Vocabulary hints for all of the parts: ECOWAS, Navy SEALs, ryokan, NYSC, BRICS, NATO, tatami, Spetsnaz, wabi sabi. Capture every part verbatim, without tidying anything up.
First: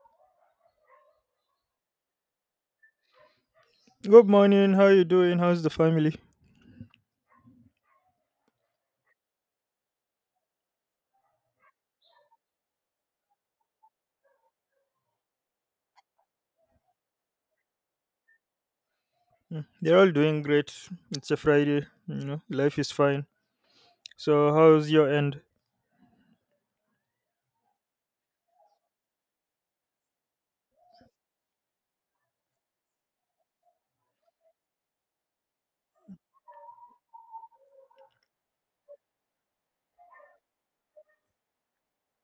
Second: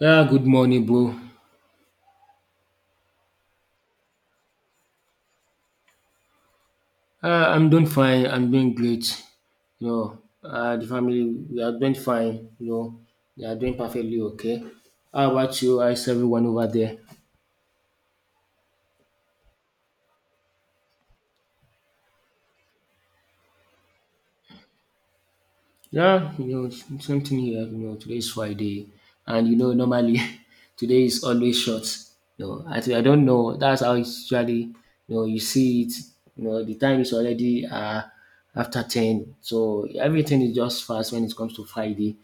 Yeah, good morning, bro. Good morning. How you doing? How's the family? Uh, I'm doing fine. I'm doing great. You know, uh, the family we are doing fine. You know, they are doing perfectly okay. How about you? How is everyone over there? Mm, they're all doing great. It's a Friday, you know. Life is fine. So, how's your end? Yeah, you know, s- same thing here. You know, today is Friday, and you know, normally today is always short. You know, I, I don't know. That's how it's usually. You know, you see it. You know, the time is already uh after ten, so everything is just fast when it comes to Friday.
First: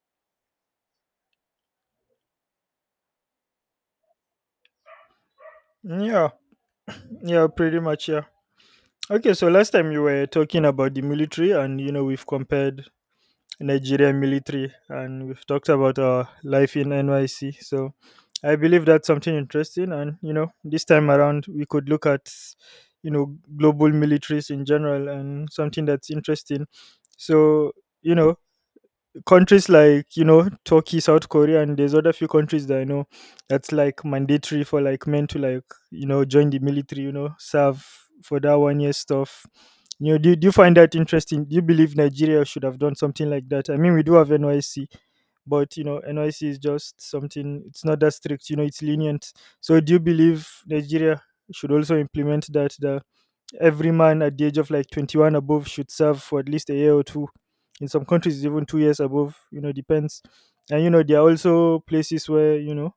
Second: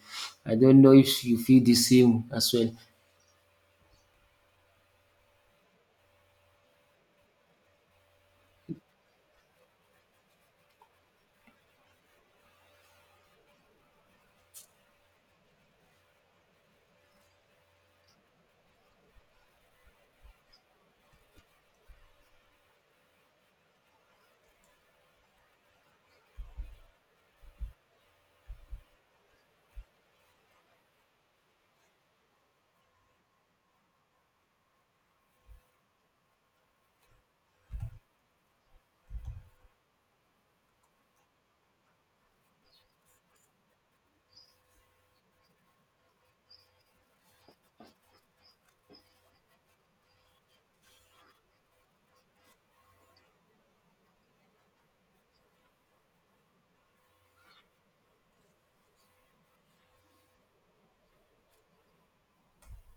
I don't know if you feel the same as well. Hmm. Yeah, yeah, pretty much. Yeah. Okay, so last time you were talking about the military, and you know we've compared Nigerian military, and we've talked about our life in N Y C. So, I believe that's something interesting, and you know this time around we could look at, you know, global militaries in general, and something that's interesting. So, you know countries like you know Turkey, South Korea, and there's other few countries that I know that's like mandatory for like men to like you know join the military, you know serve for that one year stuff. You know do, do you find that interesting? Do you believe Nigeria should have done something like that? I mean, we do have NYC, but you know NYC is just something, it's not that strict, you know it's lenient. So do you believe Nigeria should also implement that? Every man at the age of like twenty-one above should serve for at least a year or two. In some countries it's even two years above, you know depends. And you know there are also places where you know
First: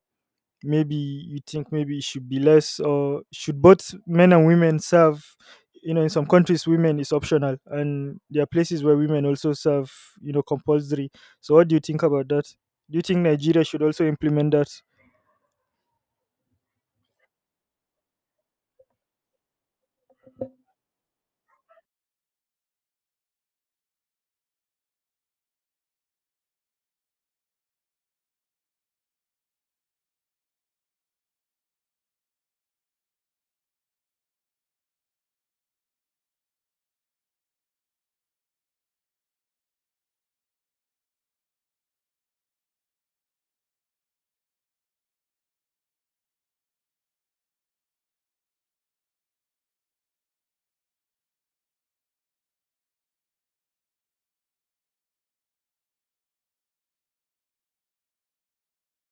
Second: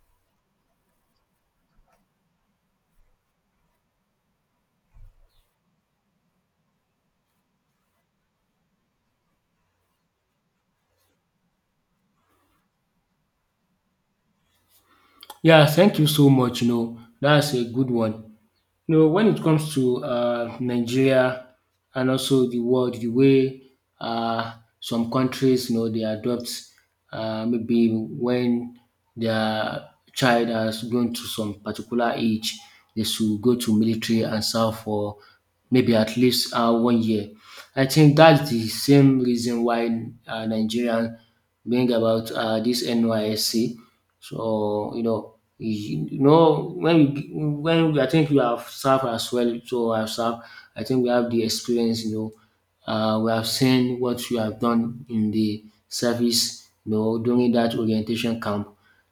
maybe you think maybe it should be less, or should both men and women serve? you know in some countries women is optional, and there are places where women also serve, you know compulsory. So what do you think about that? Do you think Nigeria should also implement that? Yeah, thank you so much. You know, that's a good one. You know, when it comes to uh, Nigeria and also the world, the way uh, some countries, you know, they adopt uh, maybe when their child has grown to some particular age, they should go to military and serve for maybe at least uh, one year. I think that's the same reason why uh, Nigerian bring about uh, this N Y S C. So, you know, you know when we when we, I think we have served as well, so I have served. I think we have the experience, you know, uh, we have seen what you have done in the service, you know, during that orientation camp,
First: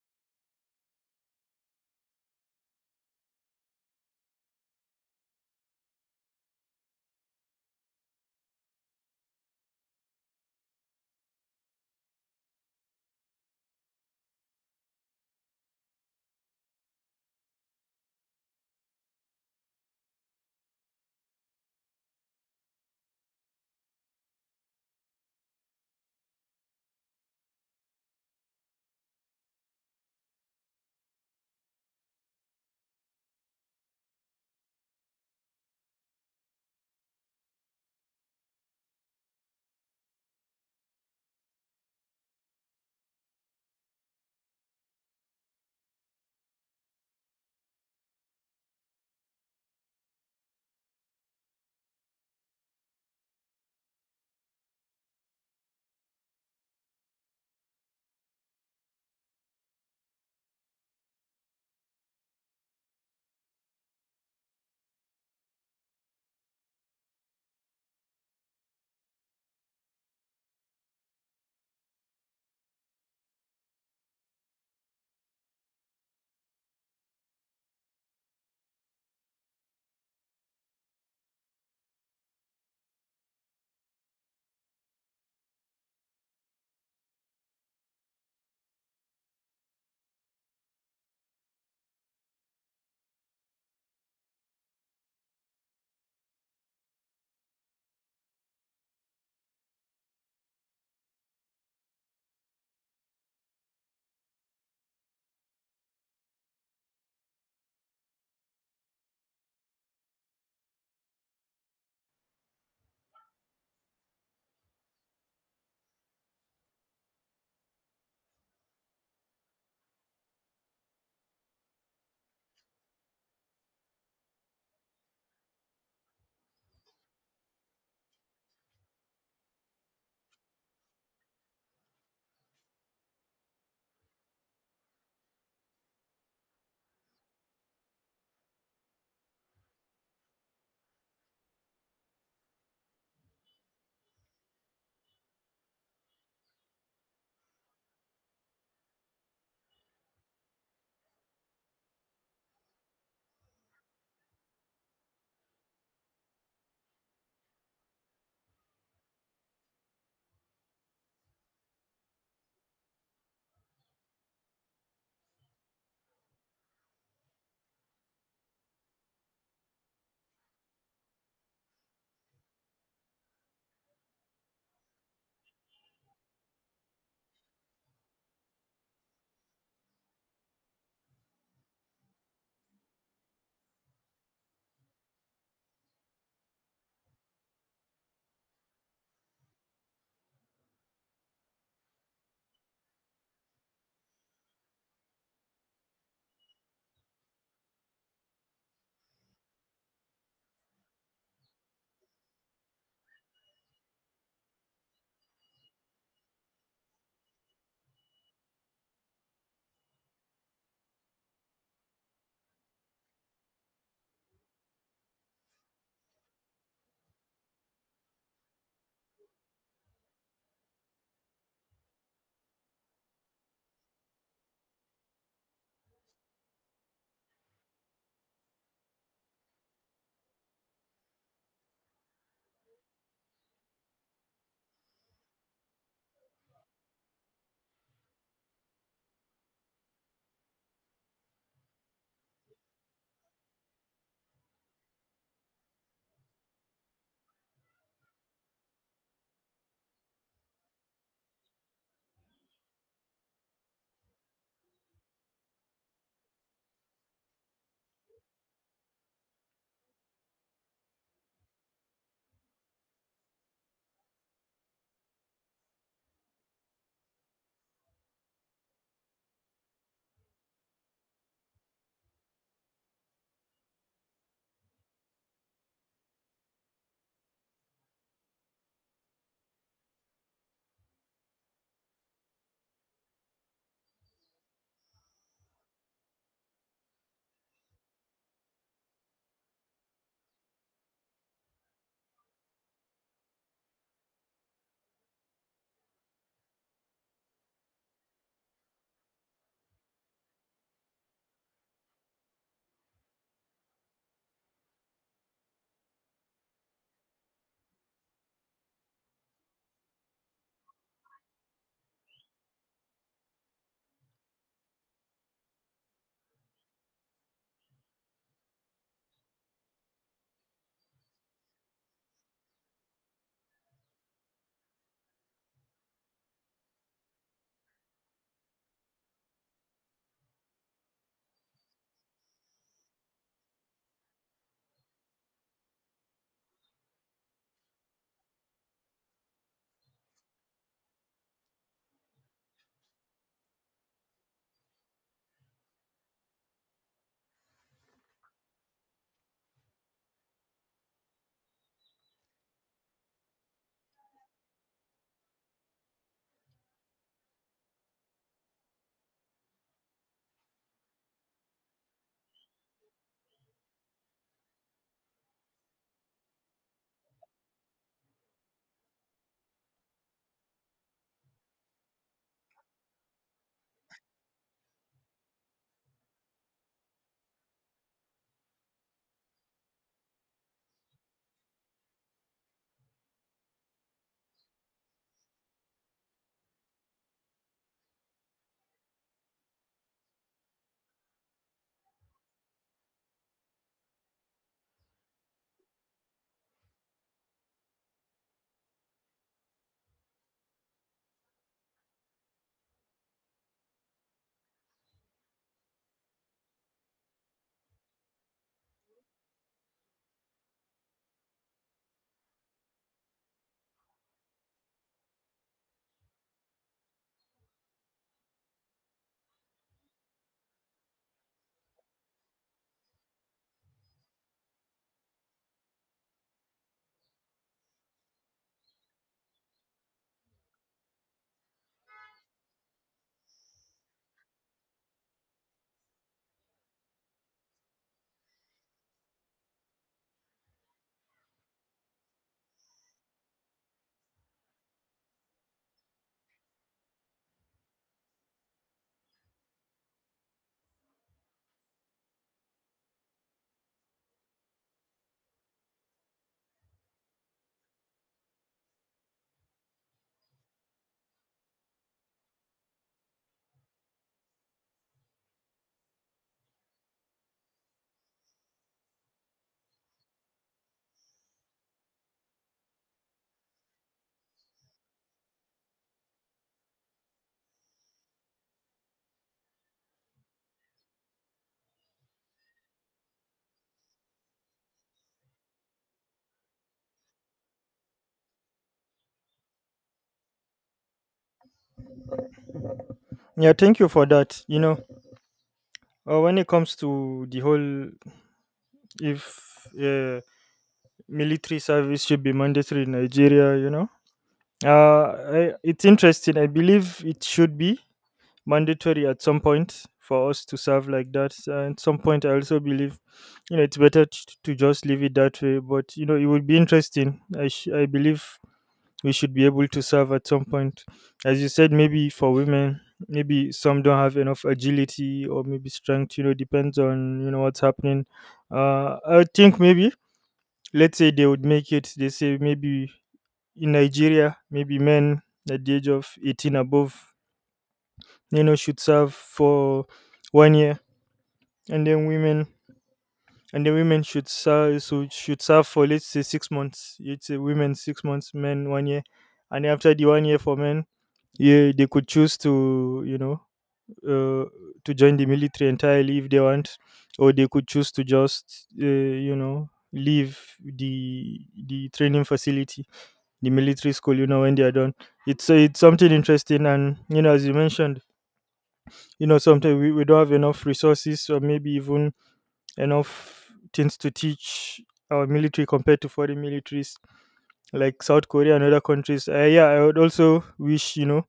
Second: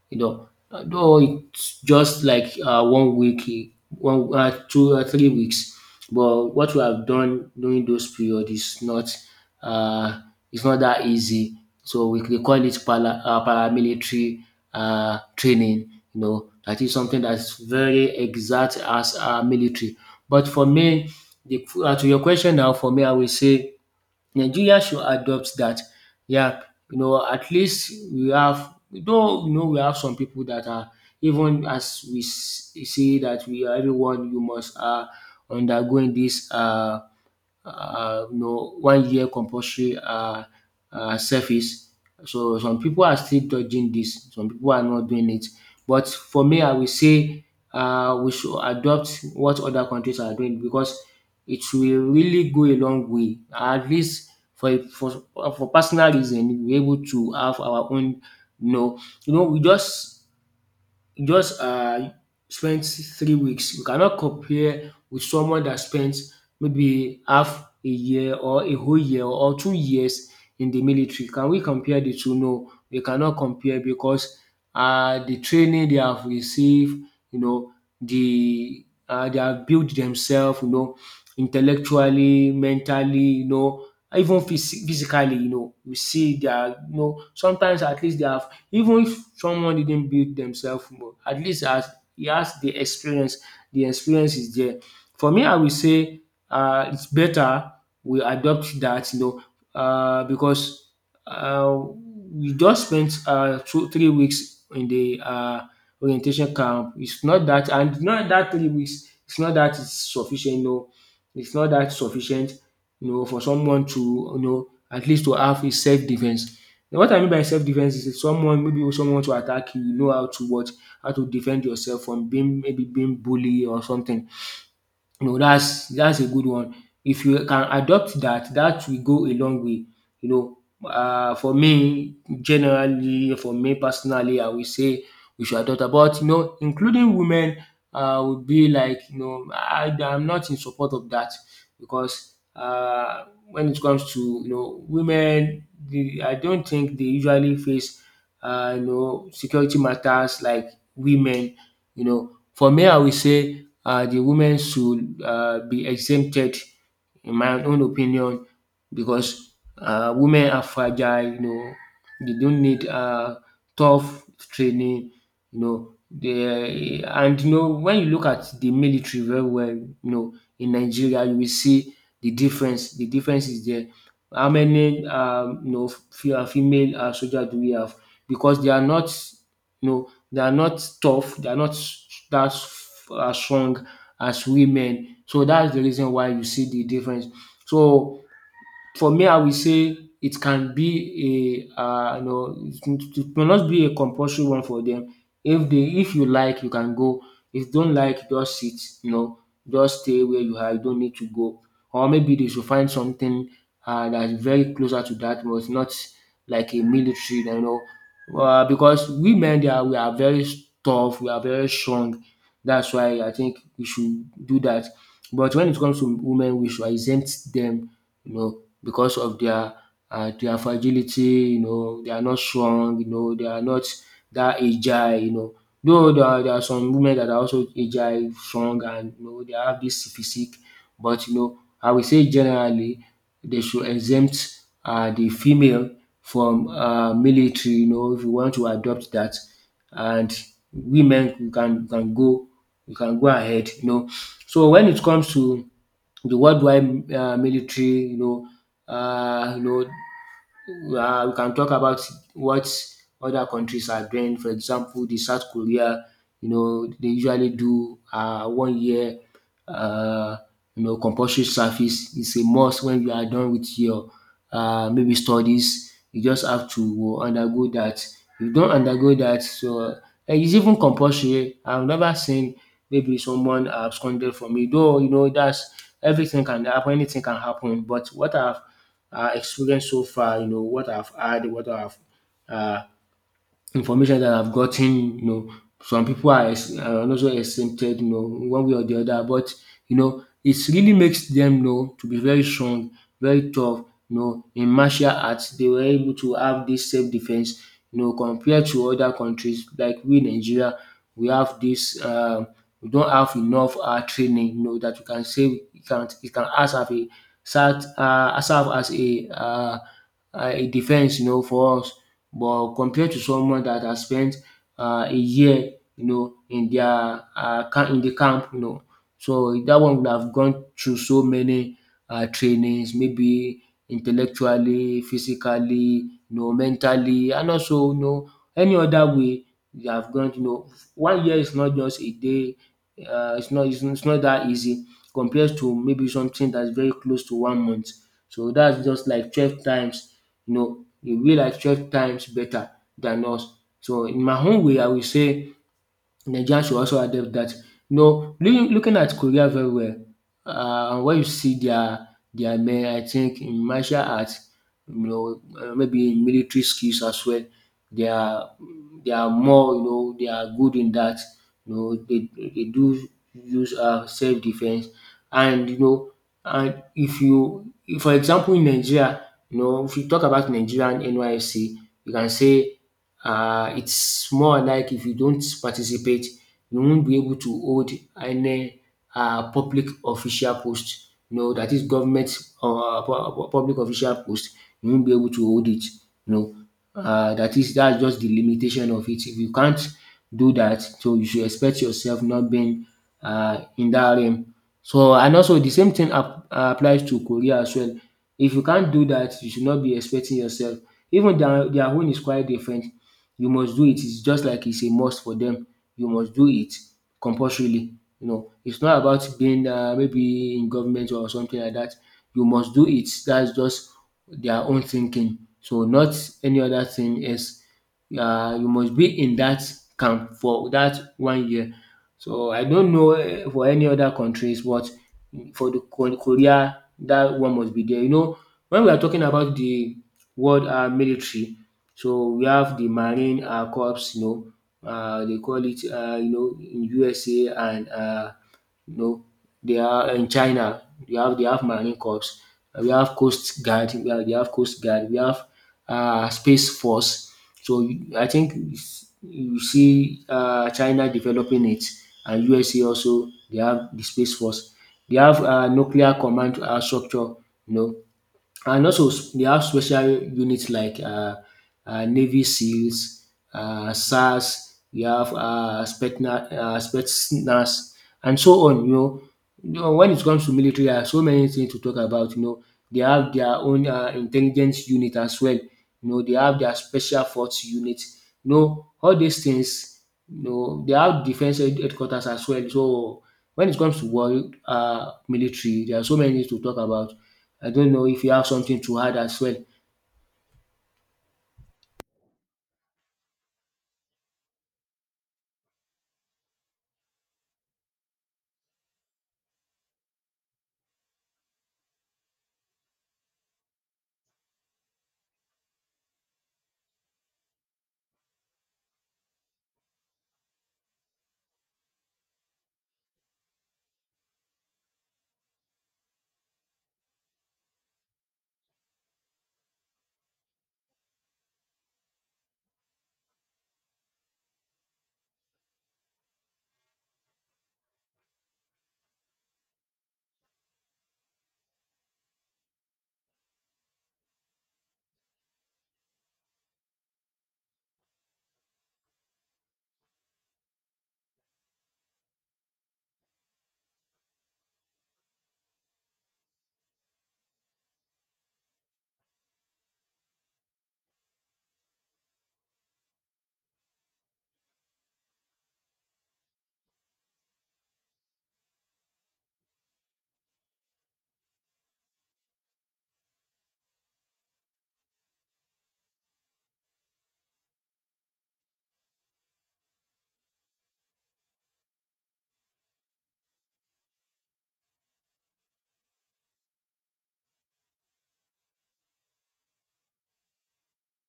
you know, though it's just like uh, one week, eh, one uh, two or three weeks. But what we have done during those period is not uh, it's not that easy. So we they call it para, uh, paramilitary uh, training. You know, that is something that's very exact as uh, military. But for me, the, uh, to your question now, for me, I will say Nigeria should adopt that. Yeah, you know, at least we have, though, you know, we have some people that are, even as we s- say that we are everyone, you must are undergoing this. Uh, uh, you know, one year compulsory uh, uh, service. So some people are still dodging this, some people are not doing it. But for me, I will say uh, we should adopt what other countries are doing because it will really go a long way. At least for for for personal reason, we are able to have our own. No, you know, we just you just uh, spent three weeks. You cannot compare with someone that spent maybe half a year or a whole year or two years in the military. Can we compare the two? No, we cannot compare because uh, the training they have received, you know, the uh, they have built themselves, you know, intellectually, mentally, you know, even phys physically, you know. You see they are, you know, sometimes at least they have, even if someone didn't build themselves more, at least as he has the experience, the experience is there. For me, I will say uh, it's better we adopt that, you know, uh, because uh, we just spent uh, two, three weeks in the uh, orientation camp. It's not that, and not that three weeks, it's not that it's sufficient, you know, it's not that sufficient, you know, for someone to, you know, at least to have a self defense. Now what I mean by self defense is if someone, maybe if someone want to attack you, you know how to what how to defend yourself from being, maybe being bully or something. No, that's that's a good one. If you can adopt that, that will go a long way. You know, uh, for me generally, for me personally, I will say we should adopt about, you know, including women. Uh, would be like, you know, I I'm not in support of that because uh, when it comes to, you know, women dey, I don't think they usually face uh, you know, security matters like women. You know, for me I will say uh, the women should uh, be exempted, in my own opinion, because um women are fragile, you know, they don't need um tough training, you know. They and You know, when you look at the military very well, you know, in Nigeria you will see the difference. The difference is there. How many um you know, fe- uh, female um soldier do we have? Because they are not, you know, they are not tough, they are not that um strong as women. So that's the reason why you see the difference. So for me, I will say it can be a, uh, you know, it it may not be a compulsory one for them. If they, if you like, you can go. If you don't like, just sit. You know, just stay where you are. You don't need to go. Or maybe they should find something uh, that's very closer to that, but it's not like a military. You know, uh, because women, they are we are very tough. We are very strong. That's why I think we should do that. But when it comes to women, we should exempt them. You know, because of their uh, their fragility, you know, they are not strong, you know, they are not that agile, you know. Though there are, there are some women that are also agile, strong, and you know, they have this physique, but you know, I would say generally they should exempt uh, the female from uh, military, you know. If you want to adopt that, and women, you can you can go, you can go ahead, you know. So when it comes to the worldwide uh, military, you know, uh, you know, uh, we can talk about what other countries are doing. For example, the South Korea, you know, they usually do uh, one year, uh, you know, compulsory service. It's a must. When you are done with your uh, maybe studies, you just have to undergo that. You don't undergo that, so, and it's even compulsory. I've never seen maybe someone absconded from me. Though you know that's, everything can happen, anything can happen, but what I've um experienced so far, you know, what I've had, what I've uh information that I've gotten, you know, some people are, ex- are also exempted, you know, one way or the other. But you know, it really makes them, you know, to be very strong, very tough. You know, in martial arts, they were able to have this self defense. You know, compared to other countries like we Nigeria, we have this. Um, we don't have enough uh, training, you know, that you can say you can you can ask have a serve uh, serve as a uh, a defense, you know, for us. But compared to someone that has spent um a year, you know, in their um camp in the camp, you know, so that one would have gone through so many um trainings, maybe intellectually, physically, you know, mentally, and also, you know, any other way they have gone, you know. One year is not just a day. Um it's not, it's it's not that easy, compared to maybe something that's very close to one month. So that's just like twelve times, you know, e will like twelve times better than us. So in my own way I will say Nigerians should also adapt that. You know, loo- looking at Korea very well, uh, and when you see their their men, I think in martial arts, you know, uh, maybe in military skills as well, they are, they are more, you know, they are good in that. You know, they they do use uh, self defense, and you know, and if you, if, for example, in Nigeria, you know, if you talk about Nigerian N Y S C, you can say uh, it's more like if you don't participate, you won't be able to hold any uh, public official post. You know, that is government or public official post. You won't be able to hold it. You know, uh, that is, that's just the limitation of it. If you can't do that, so you should expect yourself not being uh, in that realm. So, and also the same thing ap- applies to Korea as well. If you can't do that, you should not be expecting yourself. Even their, their own is quite different. You must do it. It's just like it's a must for them. You must do it compulsorily. You know, it's not about being uh, maybe in government or something like that. You must do it. That's just their own thinking. So, not any other thing else. Uh, you must be in that camp for that one year. So I don't know, eh, for any other countries, but for the Ko- Korea, that one must be there. You know, when we are talking about the world uh, military, so we have the marine um corps, you know. Uh, they call it, uh, you know, in U S A, and uh, you know they are in China, they have, they have marine corps. Uh, We have coast guard. We have, they have coast guard. We have uh, space force. So you- I think it's- you see uh, China developing it, and U S A also they have the space force. They have uh nuclear command uh structure. you know uh, and also s- they have special units like uh, uh, Navy SEALs, uh, SARS. You have uh, Spetsna- uh, Spetsnaz, and so on. You know, you know, when it comes to military, there are so many things to talk about. You know, they have their own uh, intelligence unit as well. You know, they have their special force unit. You know, all these things. You know, they have defense head- headquarters as well. So when it comes to world uh, military, there are so many things to talk about. I don't know if you have something to add as well. Yeah, thank you for that. you know Uh, when it comes to the whole, if uh, military service should be mandatory in Nigeria, you know, uh, I, it's interesting. I believe it should be mandatory at some point for us to serve like that. And at some point, I also believe, you know, it's better t- to just leave it that way. But you know, it would be interesting. I sh- I believe we should be able to serve at some point. As you said, maybe for women, maybe some don't have enough agility or maybe strength. You know, depends on you know what's happening. Uh, I think maybe let's say they would make it. They say maybe in Nigeria, maybe men at the age of eighteen above, you know, should serve for one year, and then women. And the women should serve, so should serve for let's say six months. It's a women six months, men one year, and after the one year for men, yeah, they could choose to you know uh, to join the military entirely if they want, or they could choose to just uh, you know leave the the training facility, the military school, you know when they are done. it's it's something interesting. And you know as you mentioned, you know sometimes we, we don't have enough resources, or maybe even enough things to teach our military compared to foreign militaries like South Korea and other countries. Uh, yeah, I would also wish, you know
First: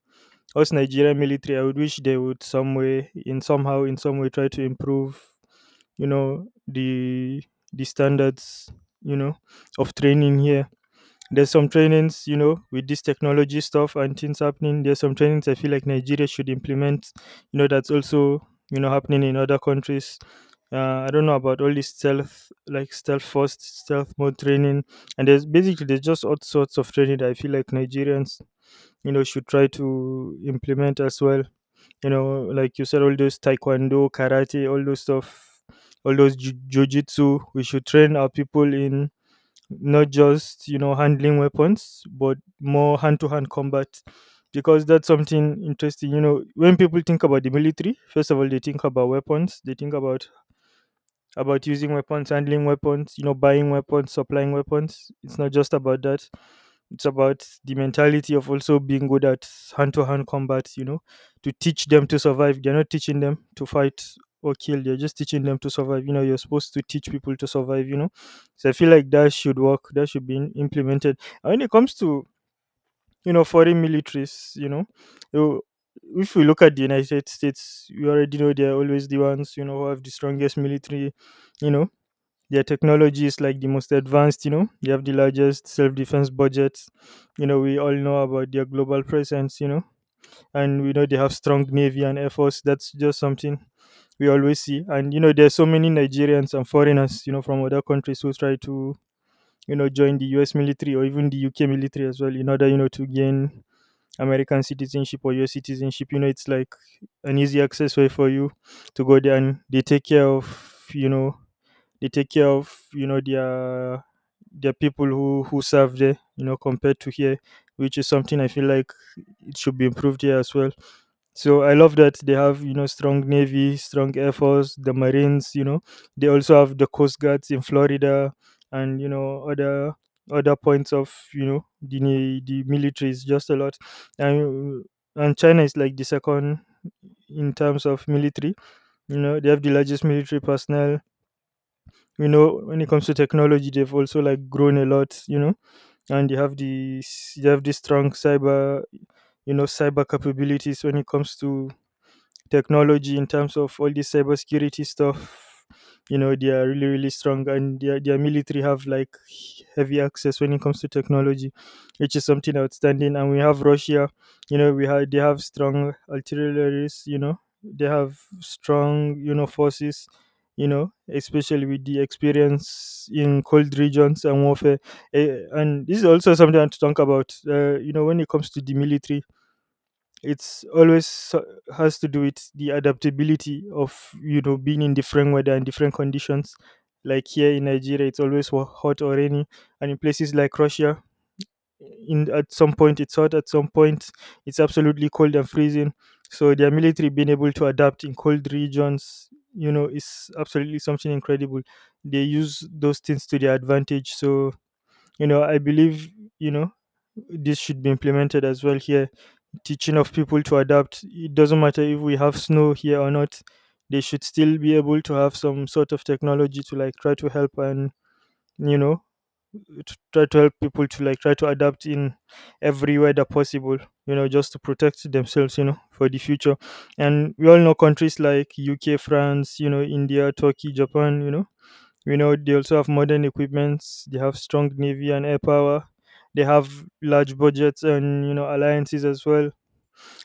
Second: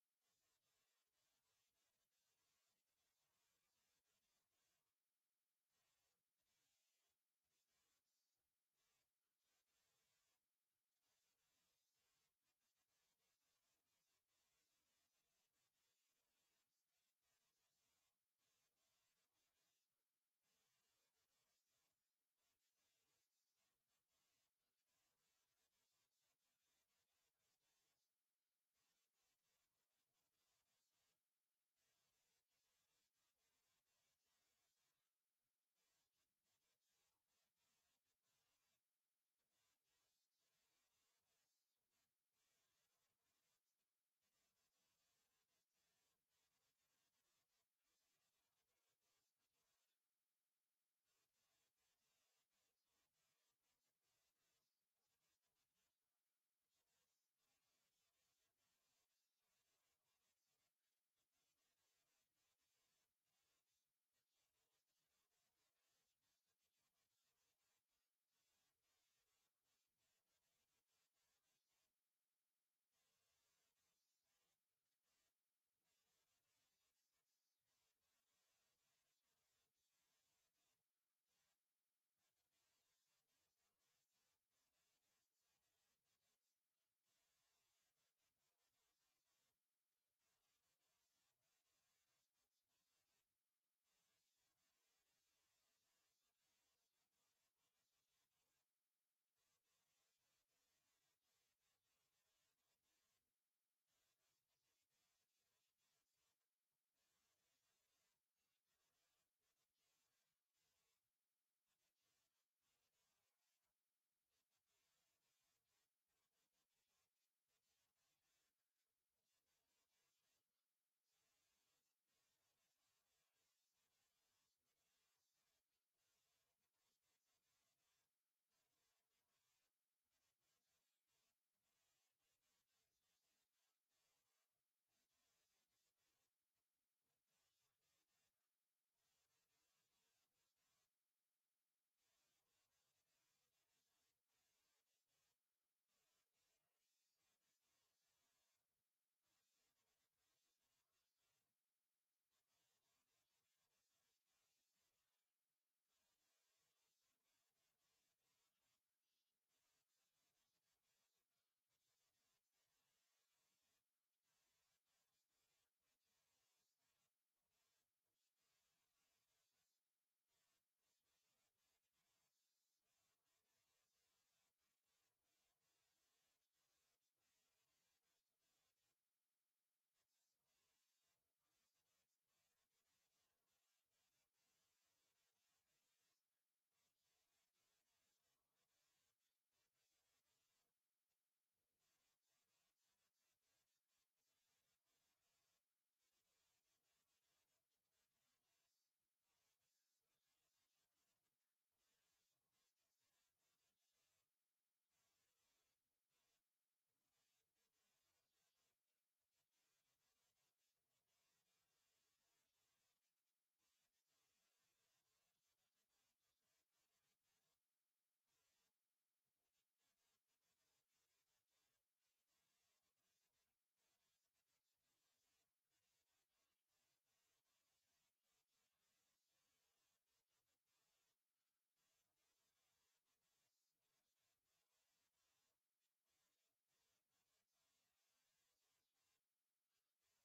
us Nigerian military, I would wish they would some way, in somehow, in some way, try to improve, you know, the the standards, you know, of training here. There's some trainings, you know, with this technology stuff and things happening. There's some trainings I feel like Nigeria should implement, you know, that's also, you know, happening in other countries. Uh, I don't know about all this stealth, like stealth first, stealth mode training, and there's basically there's just all sorts of training that I feel like Nigerians you know should try to implement as well. you know like you said, all those taekwondo, karate, all those stuff, all those ju- jujitsu, we should train our people in. Not just you know handling weapons, but more hand-to-hand combat, because that's something interesting. you know when people think about the military, first of all they think about weapons, they think about about using weapons, handling weapons, you know buying weapons, supplying weapons. It's not just about that. It's about the mentality of also being good at hand to hand combat, you know, to teach them to survive. They're not teaching them to fight or kill, they're just teaching them to survive. You know, you're supposed to teach people to survive, you know. So I feel like that should work, that should be in- implemented. And when it comes to, you know, foreign militaries, you know, you- if we look at the United States, you already know they're always the ones, you know, who have the strongest military, you know their technology is like the most advanced, you know. They have the largest self defense budgets. You know, we all know about their global presence, you know, and we know they have strong navy and air force. That's just something we always see. And you know, there's so many Nigerians and foreigners, you know, from other countries who try to, you know, join the U S military or even the U K military as well, in order, you know, to gain American citizenship or U S citizenship. You know, it's like an easy access way for you to go there, and they take care of, you know, they take care of you know their their people who who serve there, you know compared to here, which is something I feel like it should be improved here as well. So I love that they have you know strong navy, strong air force, the marines, you know they also have the coast guards in Florida, and you know other other points of you know the ni- the military is just a lot. And and China is like the second in terms of military. you know they have the largest military personnel. you know when it comes to technology, they've also like grown a lot, you know and they have these they have these strong cyber you know cyber capabilities when it comes to technology, in terms of all this cybersecurity stuff. You know, they are really, really strong, and their, their military have like heavy access when it comes to technology, which is something outstanding. And we have Russia, you know, we have they have strong artilleries, you know, they have strong, you know, forces, you know, especially with the experience in cold regions and warfare. Eh, and this is also something I want to talk about. Uh, you know, when it comes to the military, it's always uh, has to do with the adaptability of you know being in different weather and different conditions, like here in Nigeria it's always wa- hot or rainy, and in places like Russia, in at some point it's hot, at some point it's absolutely cold and freezing. So their military being able to adapt in cold regions, you know is absolutely something incredible. They use those things to their advantage. So you know I believe, you know this should be implemented as well here, teaching of people to adapt. It doesn't matter if we have snow here or not. They should still be able to have some sort of technology to like try to help, and you know to try to help people to like try to adapt in every way that possible. You know, just to protect themselves. You know, for the future. And we all know countries like U K, France, you know, India, Turkey, Japan. You know, we know they also have modern equipments. They have strong navy and air power. They have large budgets, and you know alliances as well.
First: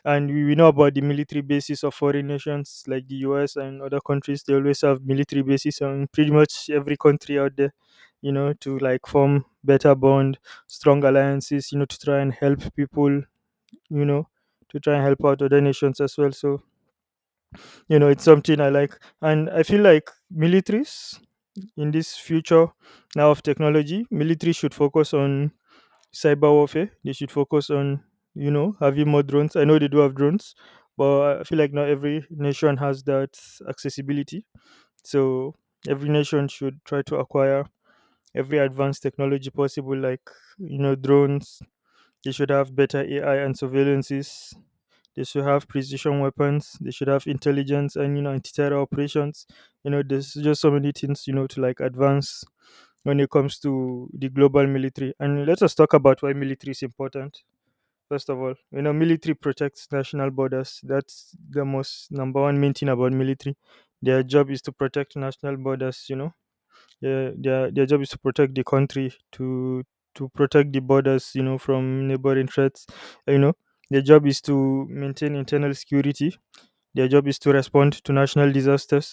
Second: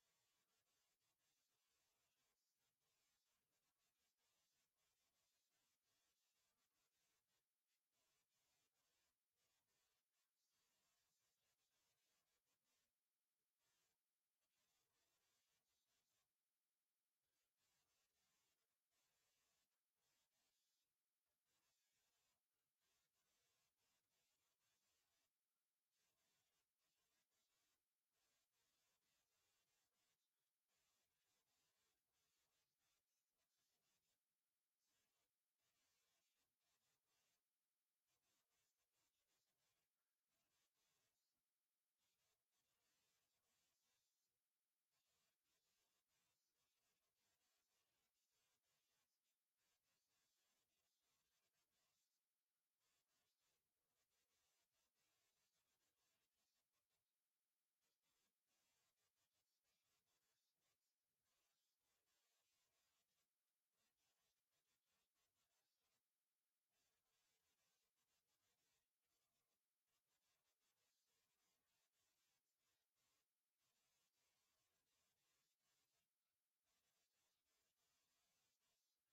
And we, we know about the military bases of foreign nations like the U S and other countries. They always have military bases on pretty much every country out there, you know, to like form better bond, strong alliances, you know, to try and help people, you know, to try and help out other nations as well. So, you know, it's something I like. And I feel like militaries in this future now of technology, military should focus on cyber warfare. They should focus on, you know, having more drones. I know they do have drones, but I feel like not every nation has that accessibility. So every nation should try to acquire every advanced technology possible, like, you know, drones. They should have better A I and surveillances. They should have precision weapons. They should have intelligence and, you know, anti-terror operations. You know, there's just so many things, you know, to like advance when it comes to the global military. And let us talk about why military is important. First of all, you know, military protects national borders. That's the most number one main thing about military. Their job is to protect national borders. You know, their their their job is to protect the country, to to protect the borders, You know, from neighboring threats. You know, their job is to maintain internal security. Their job is to respond to national disasters.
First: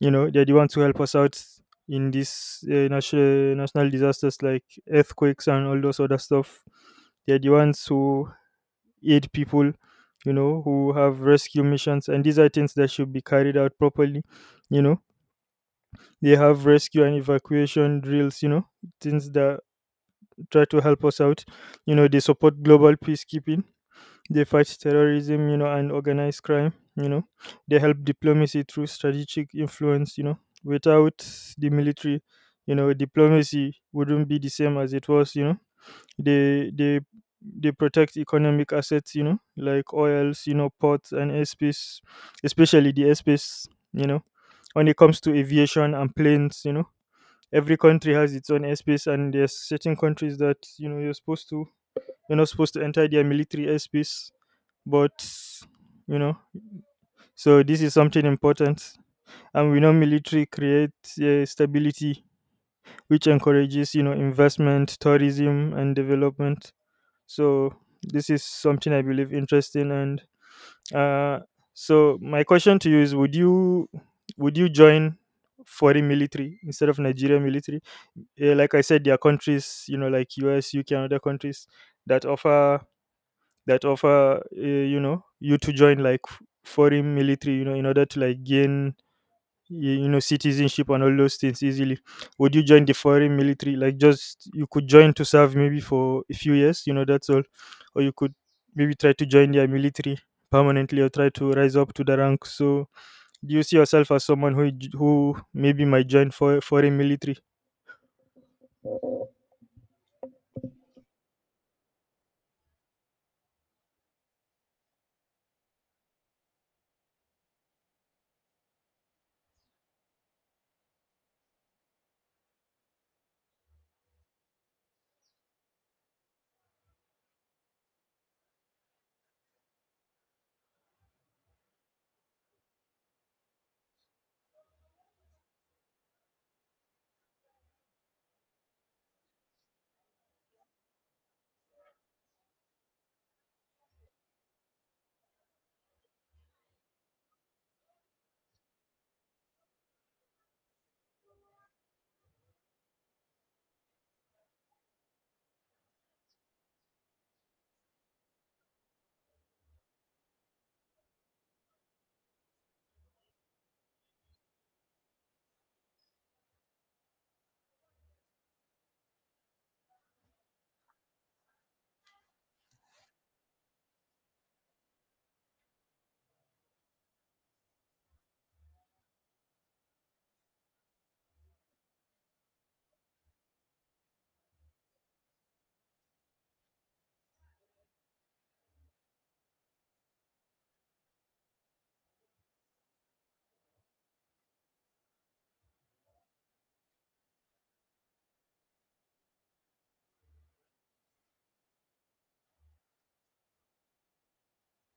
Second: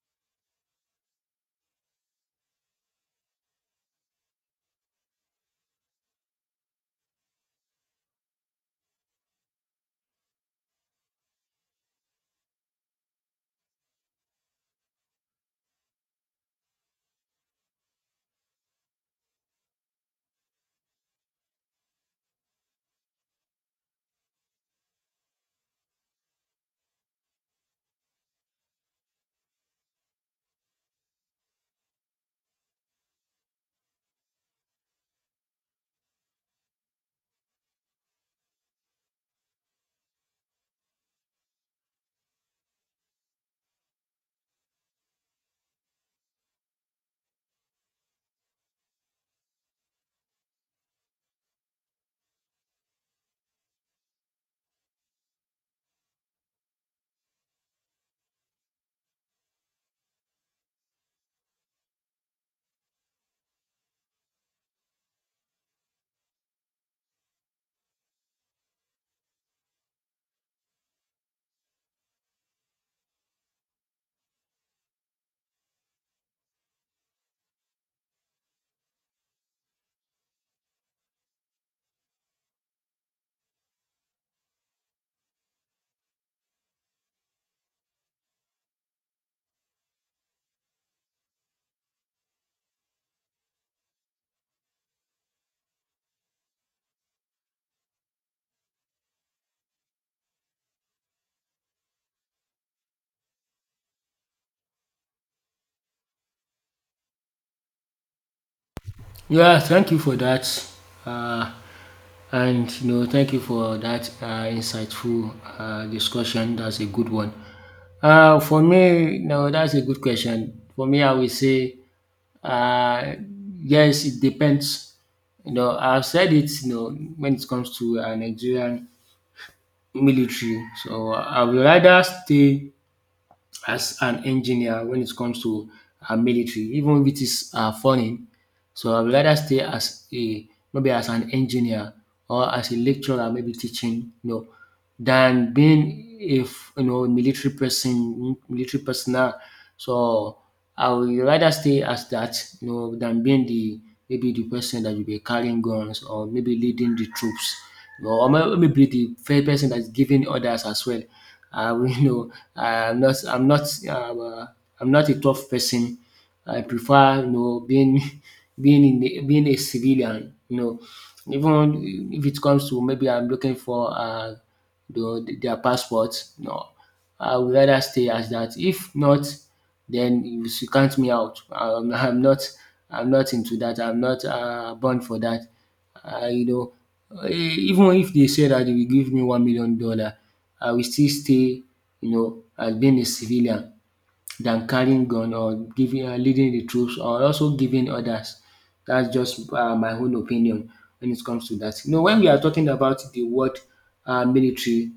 You know, they're the ones who help us out in these uh, national national disasters like earthquakes and all those other stuff. They're the ones who aid people, you know who have rescue missions. And these are things that should be carried out properly. you know they have rescue and evacuation drills, you know things that try to help us out. you know they support global peacekeeping. They fight terrorism, you know and organized crime. You know they help diplomacy through strategic influence. you know without the military, you know diplomacy wouldn't be the same as it was. You know they they they protect economic assets, you know, like oils, you know, ports and airspace, especially the airspace, you know. When it comes to aviation and planes, you know, every country has its own airspace, and there's certain countries that you know you're supposed to you're not supposed to enter their military airspace, but you know, so this is something important. And we know military creates uh, stability, which encourages you know investment, tourism, and development. So this is something I believe interesting. And uh, so my question to you is: would you would you join foreign military instead of Nigerian military? Yeah, like I said, there are countries you know like U S, U K, and other countries that offer that offer uh, you know you to join like f- foreign military, you know in order to like gain you, you know citizenship and all those things easily. Would you join the foreign military, like just you could join to serve maybe for a few years, you know that's all? Or you could maybe try to join their military permanently, or try to rise up to the rank? So do you see yourself as someone who j- who maybe might join for foreign military? Yeah, thank you for that. Uh, and you know, thank you for that uh, insightful uh, discussion. That's a good one. Uh, for me, no, that's a good question. For me, I will say, uh, yes, it depends. You know, I've said it. You know, when it comes to uh, Nigerian military, so I would rather stay as an engineer when it comes to uh, military, even if it is uh, funny. So I would rather stay as a maybe as an engineer, or as a lecturer, maybe teaching, you know, than being, if you know, military person, military personnel. So I would rather stay as that, you know, than being the maybe the person that will be carrying guns, or maybe leading the troops, you know, or may- maybe the first person that's giving orders as well. I will, you know, I'm not, I'm not, uh, I'm not a tough person. I prefer, you know, being being in a, being a civilian. You know, even if it comes to, maybe I'm looking for uh, the, their passport, no, I would rather stay as that. If not, then you should count me out. I'm, I'm not I'm not into that. I'm not uh, born for that. Uh, you know, uh, Even if they say that they will give me one million dollar, I will still stay. You know, as being a civilian than carrying gun or giving uh, leading the troops, or also giving others. That's just uh, my own opinion when it comes to that. You know, when we are talking about the word uh, military,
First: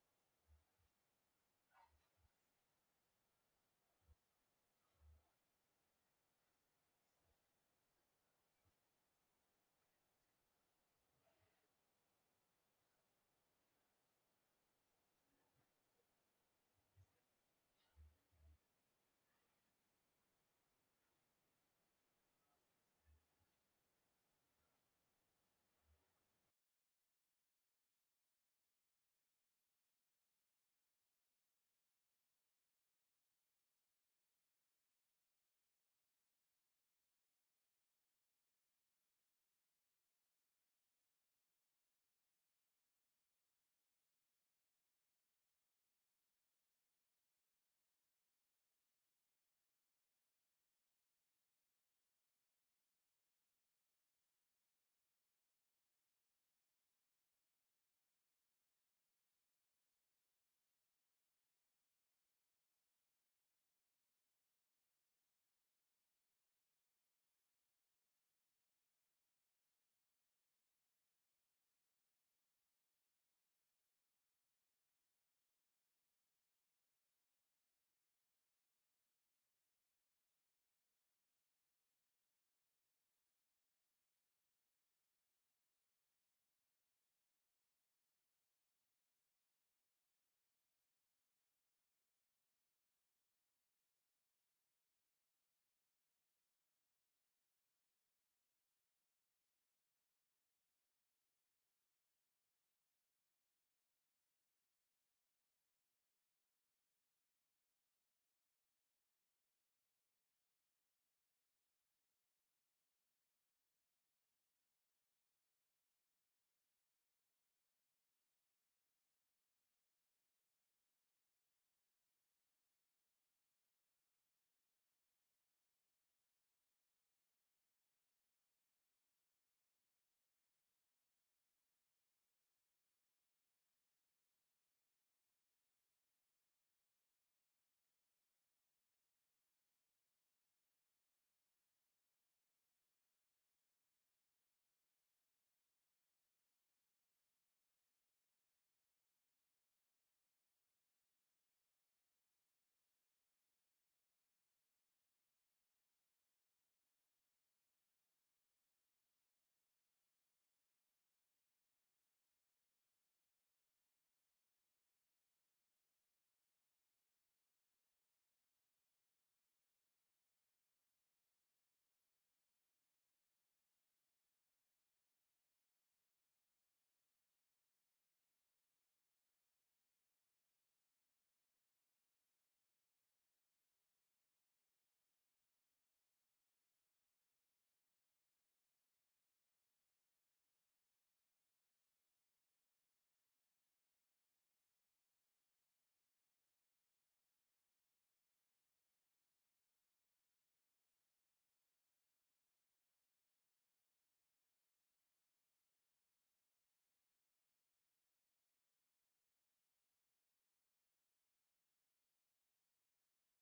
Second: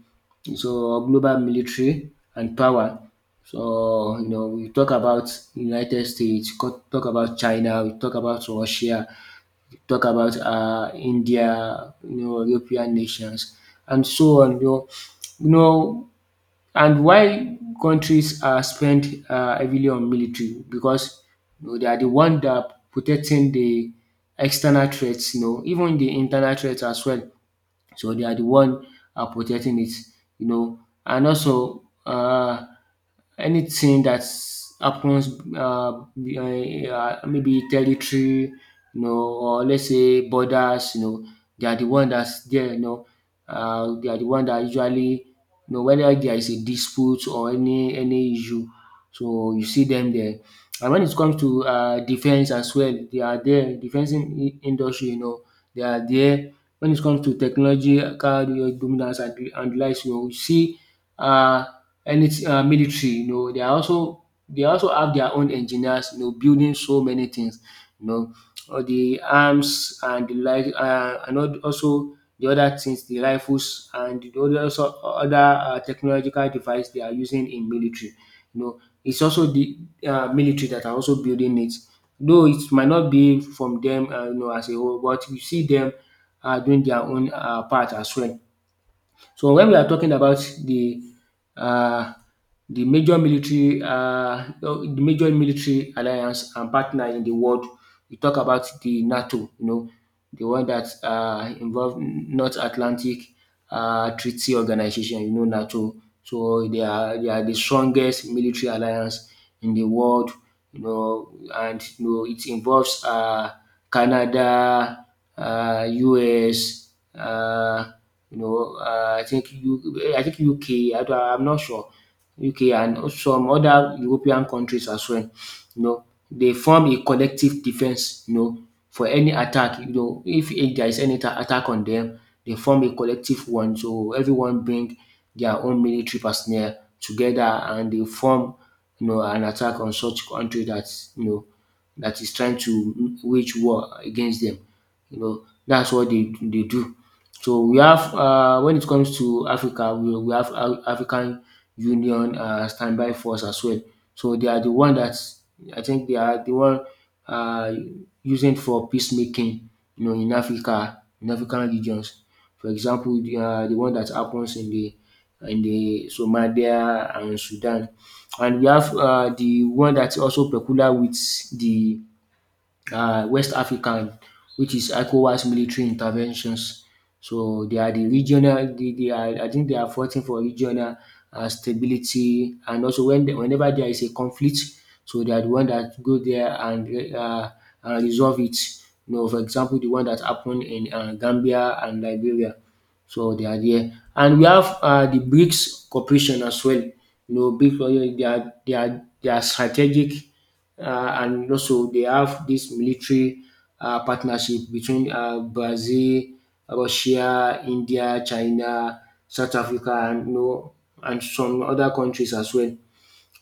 so global military and power. So you know, we talk about United States, co- talk about China, we talk about Russia, we talk about uh, India, you know, European nations, and so on. You know, you know and why countries uh, spend uh, heavily on military? Because you know, they are the one that protecting the external threats, you know, even the internal threats as well. So they are the one uh, protecting it, you know. And also, uh, anything that happens, uh, be- uh, uh, maybe territory, you know, or let's say borders, you know, they are the one that's there, you know. Uh, they are the one that usually, you know, whether there is a dispute or any any issue, so you see them there. And when it comes to uh, defense as well, they are there. Defense in, industry, you know, they are there when it comes to technological dominance and and the likes. You know, we see um any um military, you know, they are also they also have their own engineers, you know, building so many things, you know, all the arms and the like, um and al- also the other things, the rifles and the other, also other um technological device they are using in military. You know, it's also the um military that are also building it. Though it might not be from them, um you know, as a whole, but you see them are doing their own um part as well. So when we are talking about the um the major military, um the major military alliance and partner in the world, we talk about the NATO, you know, the one that um involve North Atlantic um Treaty Organization, you know, NATO. So they are they are the strongest military alliance in the world. You know, and you know, it involves um Canada, uh, U S, uh, you know, uh, I think U, eh, I think U K. Don't, I'm not sure. U K and some other European countries as well. You know, dey form a collective defense, you know, for any attack. You know, if if there is any ta- attack on dem, dey form a collective one. So everyone bring their own military personnel together, and dey form, you know, an attack on such country dat, you know, dat is trying to wage war against dem. You know, dats what dey dey do. So we have, uh, when it comes to Africa, we, we have Af- African Union uh, standby force as well. So they are the one that, I think they are the one uh, using for peacemaking, you know, in Africa, in African regions. For example, the, uh, the one that happens in the in the Somalia and Sudan. And we have uh, the one that's also peculiar with the uh, West African, which is ECOWAS military interventions. So they are the regional. They, they are. I think they are fighting for regional uh, stability, and also when they, whenever there is a conflict, so they are the one that go there and uh, uh, resolve it. You know, for example, the one that happened in uh, Gambia and Liberia. So they are there. And we have um the BRICS cooperation as well. You know, BRICS, uh, they are they are they are strategic, um and also they have this military um partnership between um Brazil, Russia, India, China, South Africa, and you know, and some other countries as well.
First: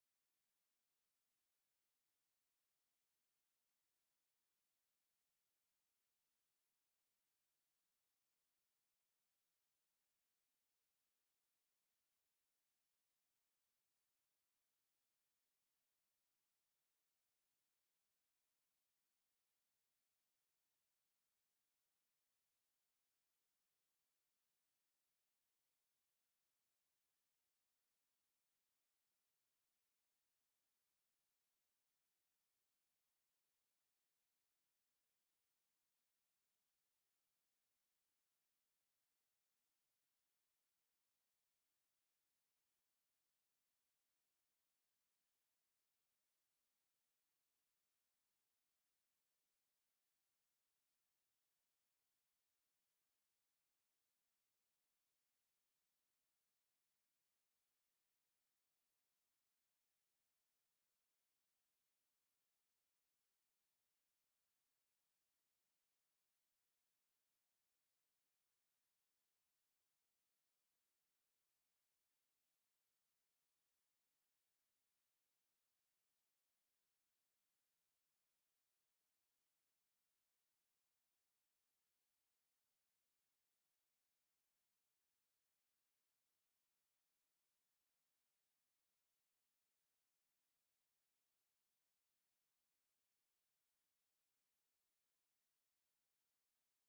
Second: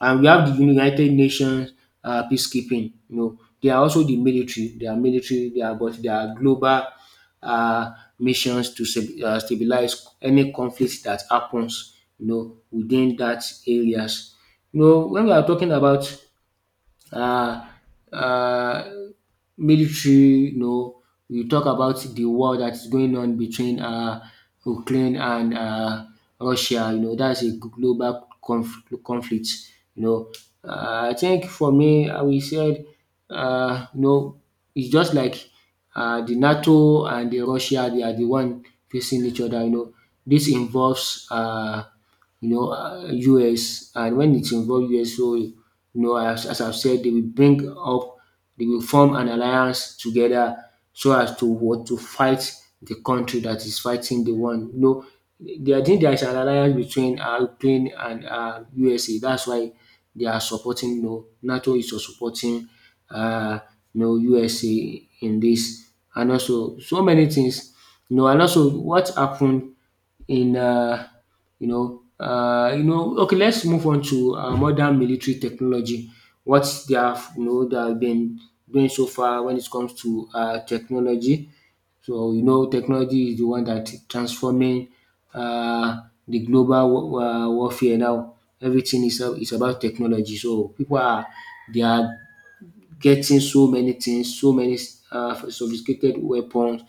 And we have the United Nations uh, peacekeeping. You know, they are also the military. They are military. They are, but they are global uh, missions to stab- uh, stabilize any conflict that happens. You know, within that areas. You know, when we are talking about uh, uh, military. You know, you talk about the war that is going on between uh, Ukraine and uh, Russia. You know, that's a global conf- conflict. You know, uh, I think for me, I will say, uh, you know, it's just like uh, the NATO and the Russia. They are the one facing each other. You know, this involves. Uh, you know, uh, U S. And when it involve U S, so you know, as, as I've said, they will bring up, they will form an alliance together so as to what to fight the country that is fighting the one. You know, there, I think there is an alliance between uh, Ukraine and uh, U S A. That's why they are supporting. You know, NATO is supporting uh, you know, U S A in this, and also so many things. You know, and also what happened in uh, you know, uh, you know, okay, let's move on to uh, modern military technology. What they have, you know, they have been doing so far when it comes to uh, technology. So you know, technology is the one that transforming uh, the global wa- wa- warfare now. Everything is a- is about technology. So people are, they are getting so many things, so many uh, sophisticated weapons,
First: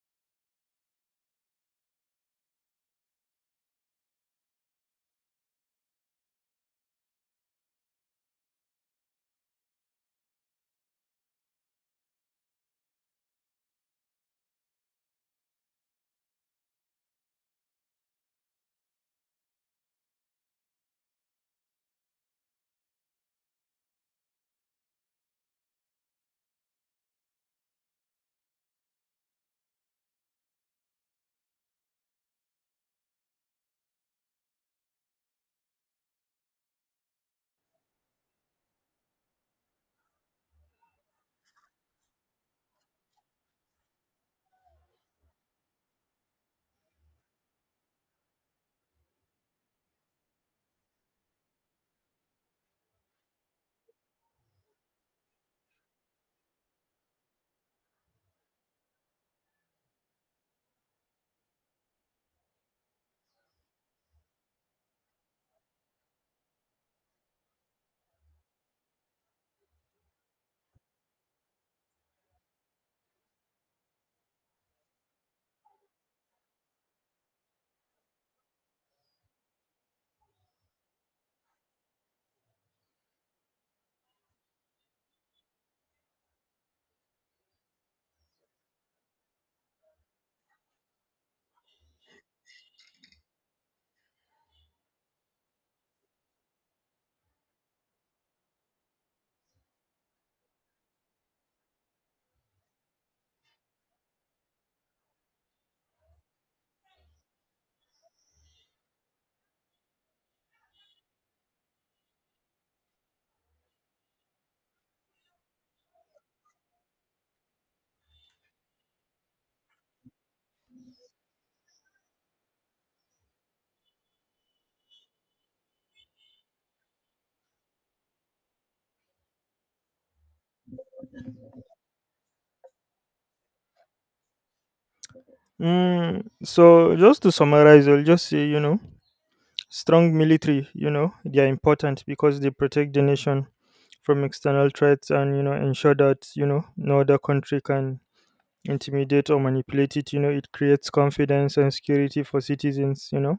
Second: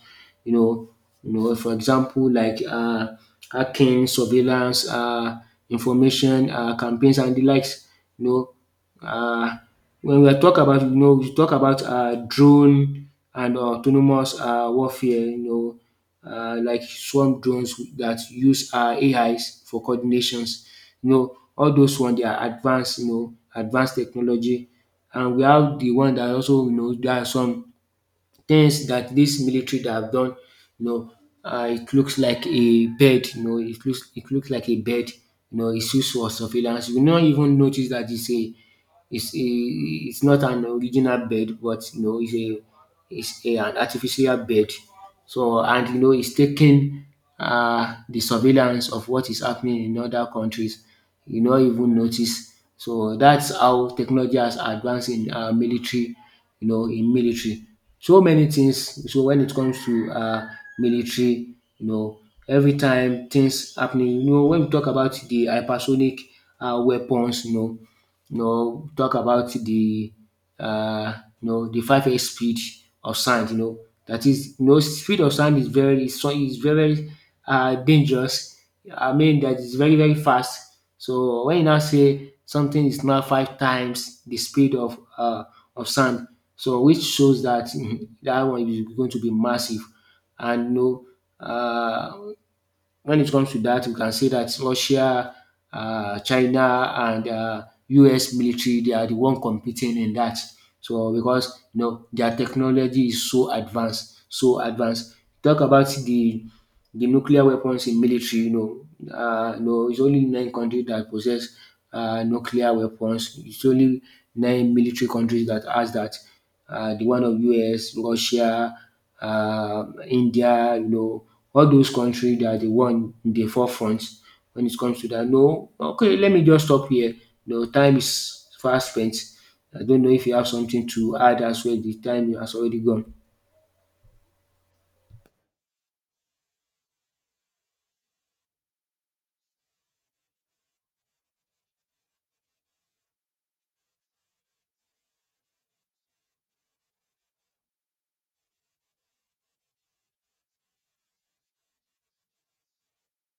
you know, you know, for example, like uh, hacking, surveillance, uh, information uh, campaigns and the likes. You know, uh, when we talk about, you know, we talk about uh, drone and autonomous uh, warfare, you know, uh, like swarm drones that use uh, A Is for coordinations. You know, all those ones, they are advanced, you know, advanced technology. And we have the one that, also, you know, there are some things that this military that have done, you know, uh, it looks like a bed, you know, it looks it looks like a bed, you know, it's used for surveillance. You will not even notice that it's a it's a it's not an original bed, but you know, it's a it's a, an artificial bed. So, and you know, it's taking uh, the surveillance of what is happening in other countries. You not even notice. So that's how technology has advanced in uh, military, you know, in military, so many things. So when it comes to uh military, you know, every time things happening, you know, when we talk about the hypersonic uh weapons, you know, you know, talk about the uh you know the five x speed of sound, you know, that is, you know, speed of sound is very is so- is very very uh dangerous. I mean that is very very fast. So when you now say something is now five times the speed of uh of sound, so which shows that, mm, that one is going to be massive. And you know, uh, when it comes to that, we can say that Russia, uh, China, and uh, U S military, they are the one competing in that. So because, you know, their technology is so advanced, so advanced. Talk about the the nuclear weapons in military, you know, uh, you it's only nine countries that possess uh, nuclear weapons. It's only nine military countries that has that. Uh, the one of U S, Russia, uh, India, you know, all those countries that are the one in the forefront when it comes to that. No, okay, let me just stop here. No, time is fast spent. I don't know if you have something to add as well. The time has already gone. Mm, so just to summarize, I'll just say, you know, strong military, you know, they are important because they protect the nation from external threats, and, you know, ensure that, you know, no other country can intimidate or manipulate it. You know, it creates confidence and security for citizens, you know.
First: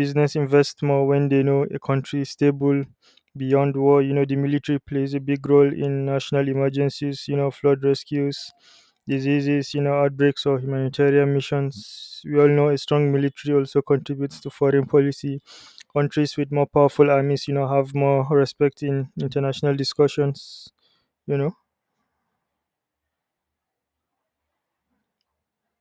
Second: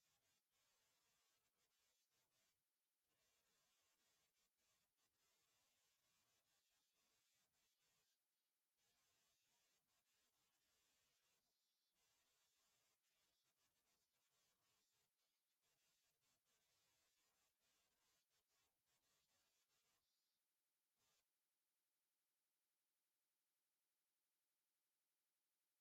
Business invest more when they know a country is stable beyond war. You know, the military plays a big role in national emergencies, you know, flood rescues, diseases, you know, outbreaks or humanitarian missions. We all know a strong military also contributes to foreign policy. Countries with more powerful armies, you know, have more respect in international discussions, you know.